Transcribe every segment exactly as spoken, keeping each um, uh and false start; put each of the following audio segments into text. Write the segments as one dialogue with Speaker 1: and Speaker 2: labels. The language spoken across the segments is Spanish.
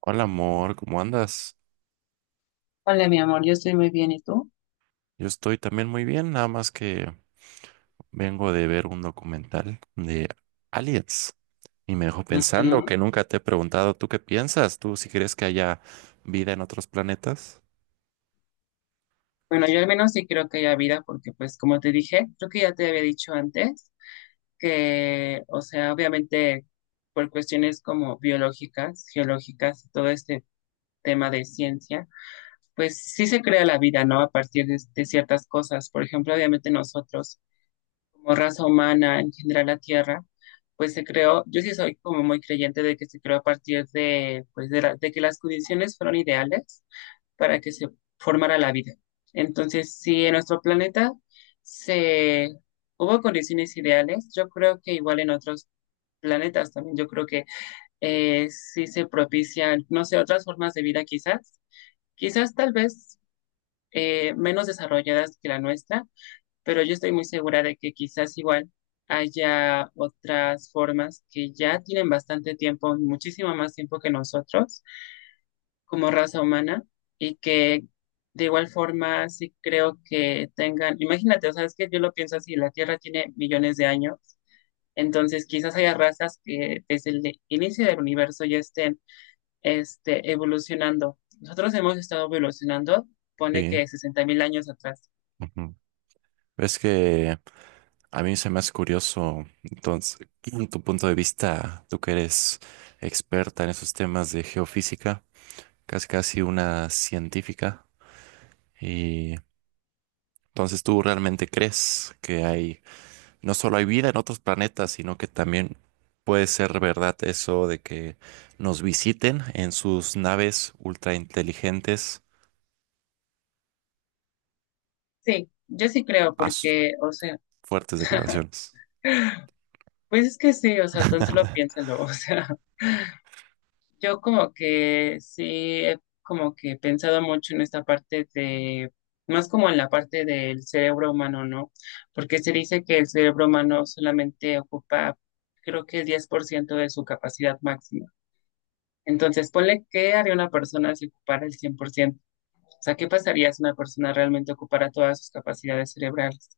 Speaker 1: Hola amor, ¿cómo andas?
Speaker 2: Hola, mi amor, yo estoy muy bien, ¿y tú?
Speaker 1: Yo estoy también muy bien, nada más que vengo de ver un documental de Aliens y me dejó pensando
Speaker 2: Ujú.
Speaker 1: que nunca te he preguntado, ¿tú qué piensas? ¿Tú si crees que haya vida en otros planetas?
Speaker 2: Bueno, yo al menos sí creo que hay vida, porque pues como te dije, creo que ya te había dicho antes, que, o sea, obviamente por cuestiones como biológicas, geológicas, todo este tema de ciencia, pues sí se crea la vida, ¿no? A partir de, de ciertas cosas. Por ejemplo, obviamente nosotros, como raza humana, en general la Tierra, pues se creó, yo sí soy como muy creyente de que se creó a partir de, pues de, la- de que las condiciones fueron ideales para que se formara la vida. Entonces, si en nuestro planeta se hubo condiciones ideales, yo creo que igual en otros planetas también, yo creo que eh, sí se propician, no sé, otras formas de vida quizás, quizás tal vez eh, menos desarrolladas que la nuestra, pero yo estoy muy segura de que quizás igual haya otras formas que ya tienen bastante tiempo, muchísimo más tiempo que nosotros, como raza humana y que de igual forma sí creo que tengan, imagínate, o sea, es que yo lo pienso así, la Tierra tiene millones de años, entonces quizás haya razas que desde el inicio del universo ya estén este, evolucionando. Nosotros hemos estado evolucionando, pone
Speaker 1: Sí,
Speaker 2: que sesenta mil años atrás.
Speaker 1: ujú. Es que a mí se me hace curioso, entonces, tu punto de vista, tú que eres experta en esos temas de geofísica, casi casi una científica, y entonces tú realmente crees que hay... No solo hay vida en otros planetas, sino que también puede ser verdad eso de que nos visiten en sus naves ultra inteligentes.
Speaker 2: Sí, yo sí creo
Speaker 1: As
Speaker 2: porque, o sea,
Speaker 1: fuertes declaraciones.
Speaker 2: pues es que sí, o sea, tan solo piénsalo, o sea, yo como que sí he como que pensado mucho en esta parte de, más como en la parte del cerebro humano, ¿no? Porque se dice que el cerebro humano solamente ocupa, creo que el diez por ciento de su capacidad máxima. Entonces, ponle, ¿qué haría una persona si ocupara el cien por ciento? O sea, ¿qué pasaría si una persona realmente ocupara todas sus capacidades cerebrales?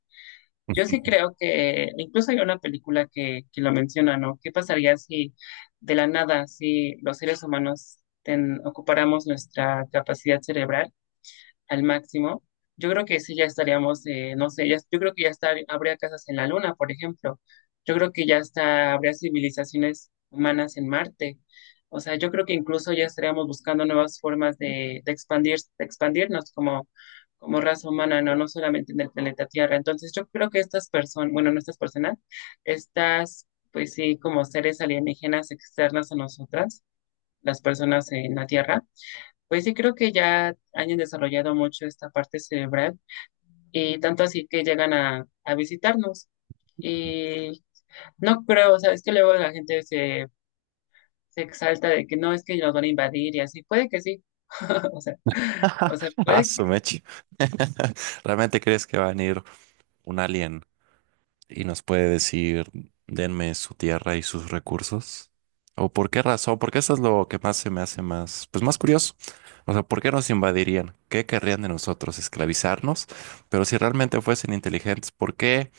Speaker 2: Yo sí creo que incluso hay una película que, que lo menciona, ¿no? ¿Qué pasaría si de la nada, si los seres humanos ten- ocupáramos nuestra capacidad cerebral al máximo? Yo creo que sí ya estaríamos, eh, no sé, ya- yo creo que ya estar, habría casas en la Luna, por ejemplo. Yo creo que ya está, habría civilizaciones humanas en Marte. O sea, yo creo que incluso ya estaríamos buscando nuevas formas de, de expandir, de expandirnos como, como raza humana, ¿no? No solamente en el planeta Tierra. Entonces, yo creo que estas personas, bueno, no estas personas, estas, pues sí, como seres alienígenas externas a nosotras, las personas en la Tierra pues sí, creo que ya han desarrollado mucho esta parte cerebral y tanto así que llegan a, a visitarnos. Y no creo, o sea, es que luego la gente se, se exalta de que no, es que nos van a invadir y así. Puede que sí. O sea, o sea,
Speaker 1: Ah,
Speaker 2: puede que...
Speaker 1: su mecha. ¿Realmente crees que va a venir un alien y nos puede decir, denme su tierra y sus recursos? ¿O por qué razón? Porque eso es lo que más se me hace más, pues más curioso. O sea, ¿por qué nos invadirían? ¿Qué querrían de nosotros? ¿Esclavizarnos? Pero si realmente fuesen inteligentes, ¿por qué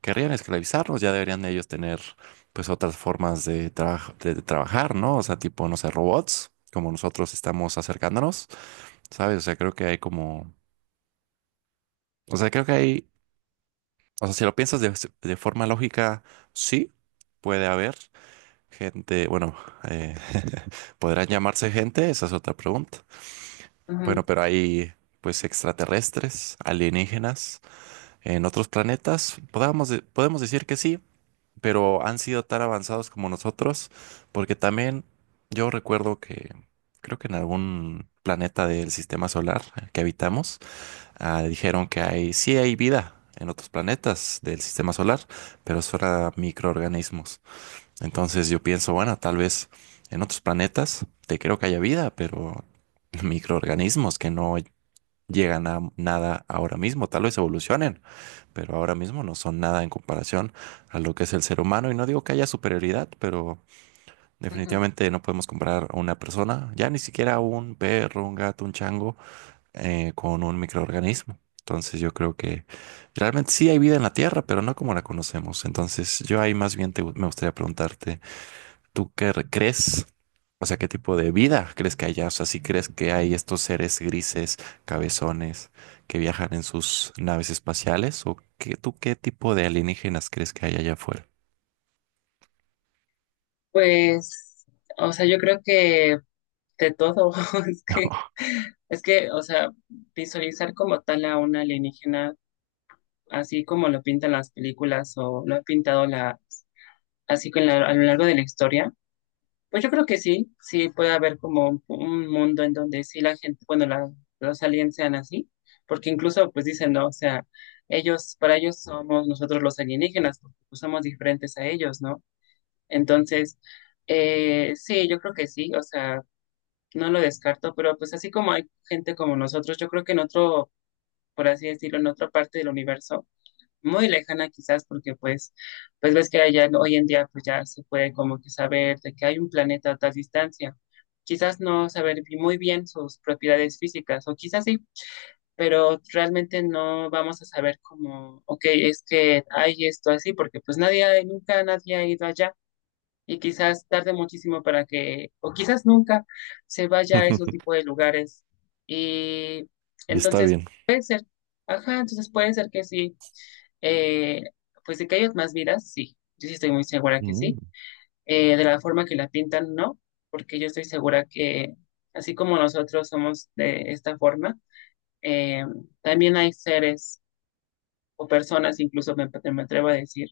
Speaker 1: querrían esclavizarnos? Ya deberían ellos tener pues otras formas de, traj- de de trabajar, ¿no? O sea, tipo, no sé, robots, como nosotros estamos acercándonos, ¿sabes? O sea, creo que hay como, o sea, creo que hay... O sea, si lo piensas de, de forma lógica, sí, puede haber gente, bueno, eh, ¿podrán llamarse gente? Esa es otra pregunta. Bueno,
Speaker 2: ujú,
Speaker 1: pero hay pues extraterrestres, alienígenas en otros planetas. Podamos de- podemos decir que sí, pero han sido tan avanzados como nosotros, porque también yo recuerdo que creo que en algún planeta del sistema solar que habitamos, ah, dijeron que hay, sí hay vida en otros planetas del sistema solar, pero eso era microorganismos. Entonces yo pienso, bueno, tal vez en otros planetas te creo que haya vida, pero microorganismos que no llegan a nada ahora mismo, tal vez evolucionen, pero ahora mismo no son nada en comparación a lo que es el ser humano. Y no digo que haya superioridad, pero
Speaker 2: ujú.
Speaker 1: definitivamente no podemos comparar a una persona, ya ni siquiera a un perro, un gato, un chango eh, con un microorganismo. Entonces yo creo que realmente sí hay vida en la Tierra, pero no como la conocemos. Entonces yo ahí más bien te gu- me gustaría preguntarte, ¿tú qué re- crees? O sea, ¿qué tipo de vida crees que haya? O sea, ¿si crees que hay estos seres grises, cabezones, que viajan en sus naves espaciales? ¿O qué, tú qué tipo de alienígenas crees que hay allá afuera?
Speaker 2: Pues, o sea, yo creo que de todo, es que,
Speaker 1: No.
Speaker 2: es que, o sea, visualizar como tal a una alienígena, así como lo pintan las películas o lo ha pintado la, así que en la- a lo largo de la historia, pues yo creo que sí, sí puede haber como un mundo en donde sí la gente, bueno, la- los aliens sean así, porque incluso pues dicen, no, o sea, ellos, para ellos somos nosotros los alienígenas, porque pues, somos diferentes a ellos, ¿no? Entonces, eh, sí, yo creo que sí, o sea, no lo descarto, pero pues así como hay gente como nosotros, yo creo que en otro, por así decirlo, en otra parte del universo, muy lejana quizás porque pues, pues ves que allá hoy en día pues ya se puede como que saber de que hay un planeta a tal distancia. Quizás no saber bi- muy bien sus propiedades físicas o quizás sí, pero realmente no vamos a saber como, ok, es que hay esto así porque pues nadie, ha- nunca nadie ha ido allá. Y quizás tarde muchísimo para que, o quizás nunca se vaya a esos tipos de lugares. Y
Speaker 1: Y está
Speaker 2: entonces,
Speaker 1: bien.
Speaker 2: ajá, entonces puede ser que sí, eh, pues de que hay más vidas, sí, yo sí estoy muy segura que
Speaker 1: Mm,
Speaker 2: sí. Eh, de la forma que la pintan, no, porque yo estoy segura que así como nosotros somos de esta forma, eh, también hay seres o personas, incluso me, me atrevo a decir,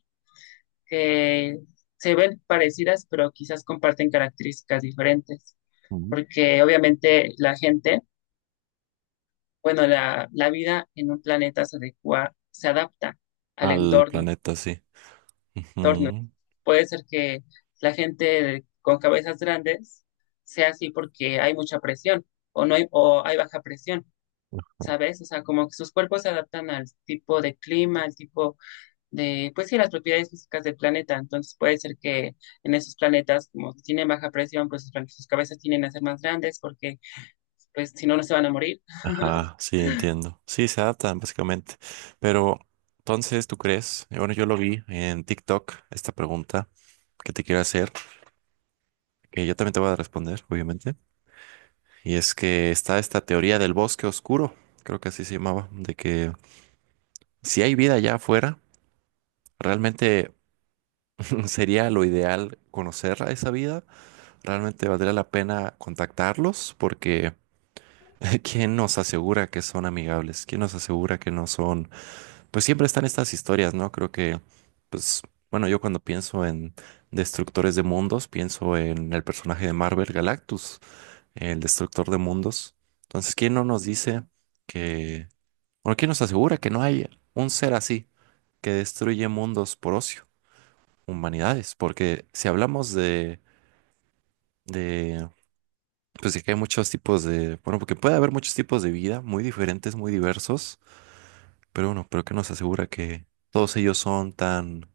Speaker 2: que se ven parecidas, pero quizás comparten características diferentes,
Speaker 1: mm.
Speaker 2: porque obviamente la gente, bueno, la, la vida en un planeta se adecua, se adapta al
Speaker 1: Al
Speaker 2: entorno.
Speaker 1: planeta, sí.
Speaker 2: Tornos.
Speaker 1: Ujú.
Speaker 2: Puede ser que la gente con cabezas grandes sea así porque hay mucha presión o no hay, o hay baja presión, ¿sabes? O sea, como que sus cuerpos se adaptan al tipo de clima, al tipo de, pues sí, las propiedades físicas del planeta. Entonces puede ser que en esos planetas, como tienen baja presión, pues sus, plan- sus cabezas tienen a ser más grandes porque, pues si no, no se van a morir.
Speaker 1: Ajá, sí, entiendo. Sí, se adaptan básicamente. Pero entonces, ¿tú crees? Eh, Bueno, yo lo vi en TikTok, esta pregunta que te quiero hacer, que yo también te voy a responder, obviamente. Y es que está esta teoría del bosque oscuro, creo que así se llamaba, de que si hay vida allá afuera, realmente sería lo ideal conocer a esa vida, realmente valdría la pena contactarlos porque ¿quién nos asegura que son amigables? ¿Quién nos asegura que no son... Pues siempre están estas historias, ¿no? Creo que, pues, bueno, yo cuando pienso en destructores de mundos, pienso en el personaje de Marvel Galactus, el destructor de mundos. Entonces, ¿quién no nos dice que, bueno, quién nos asegura que no hay un ser así que destruye mundos por ocio, humanidades? Porque si hablamos de, de, pues, de que hay muchos tipos de, bueno, porque puede haber muchos tipos de vida muy diferentes, muy diversos, pero bueno, pero ¿qué nos asegura que todos ellos son tan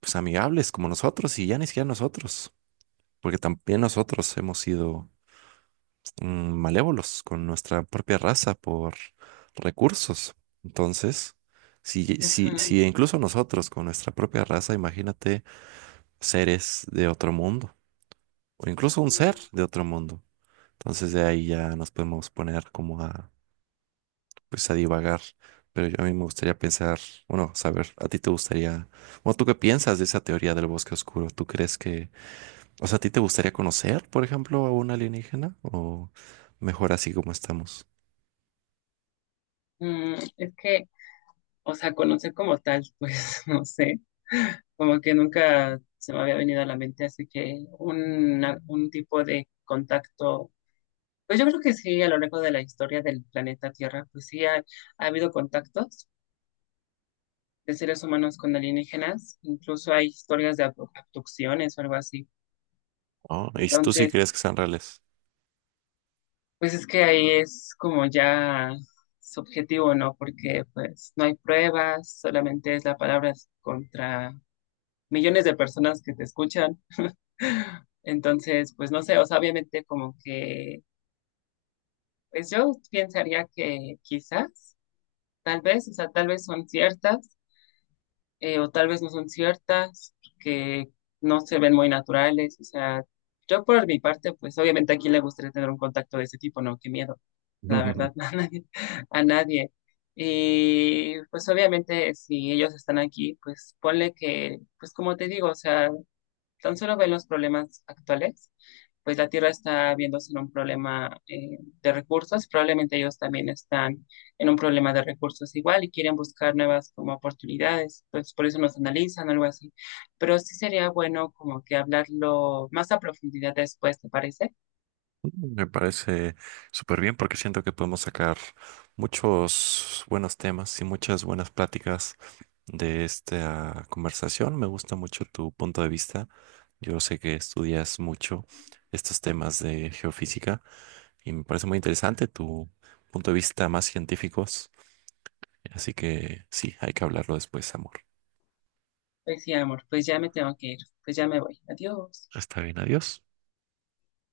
Speaker 1: pues amigables como nosotros? Y ya ni siquiera nosotros, porque también nosotros hemos sido mm, malévolos con nuestra propia raza por recursos. Entonces, si, si,
Speaker 2: Ujú.
Speaker 1: si incluso nosotros con nuestra propia raza, imagínate seres de otro mundo o incluso un ser de otro mundo. Entonces de ahí ya nos podemos poner como a, pues a divagar. Pero yo a mí me gustaría pensar, bueno, saber, a ti te gustaría, bueno, ¿tú qué piensas de esa teoría del bosque oscuro? ¿Tú crees que... O sea, ¿a ti te gustaría conocer, por ejemplo, a un alienígena? ¿O mejor así como estamos?
Speaker 2: Mm, es que o sea, conocer como tal, pues no sé, como que nunca se me había venido a la mente, así que una- un tipo de contacto, pues yo creo que sí, a lo largo de la historia del planeta Tierra, pues sí ha, ha habido contactos de seres humanos con alienígenas, incluso hay historias de abdu- abducciones o algo así.
Speaker 1: Oh, ¿y si tú sí
Speaker 2: Entonces,
Speaker 1: crees que sean reales?
Speaker 2: pues es que ahí es como ya subjetivo, ¿no? Porque pues no hay pruebas, solamente es la palabra contra millones de personas que te escuchan. Entonces, pues no sé, o sea, obviamente como que, pues yo pensaría que quizás, tal vez, o sea, tal vez son ciertas, eh, o tal vez no son ciertas, que no se ven muy naturales, o sea, yo por mi parte, pues obviamente aquí le gustaría tener un contacto de ese tipo, no, qué miedo, la verdad, a nadie, a nadie. Y pues obviamente si ellos están aquí, pues ponle que, pues como te digo, o sea, tan solo ven los problemas actuales, pues la Tierra está viéndose en un problema eh, de recursos, probablemente ellos también están en un problema de recursos igual y quieren buscar nuevas como oportunidades, pues por eso nos analizan, algo así. Pero sí sería bueno como que hablarlo más a profundidad después, ¿te parece?
Speaker 1: Me parece súper bien porque siento que podemos sacar muchos buenos temas y muchas buenas pláticas de esta conversación. Me gusta mucho tu punto de vista. Yo sé que estudias mucho estos temas de geofísica y me parece muy interesante tu punto de vista más científicos. Así que sí, hay que hablarlo después, amor.
Speaker 2: Pues sí, amor, pues ya me tengo que ir, pues ya me voy, adiós.
Speaker 1: Está bien, adiós.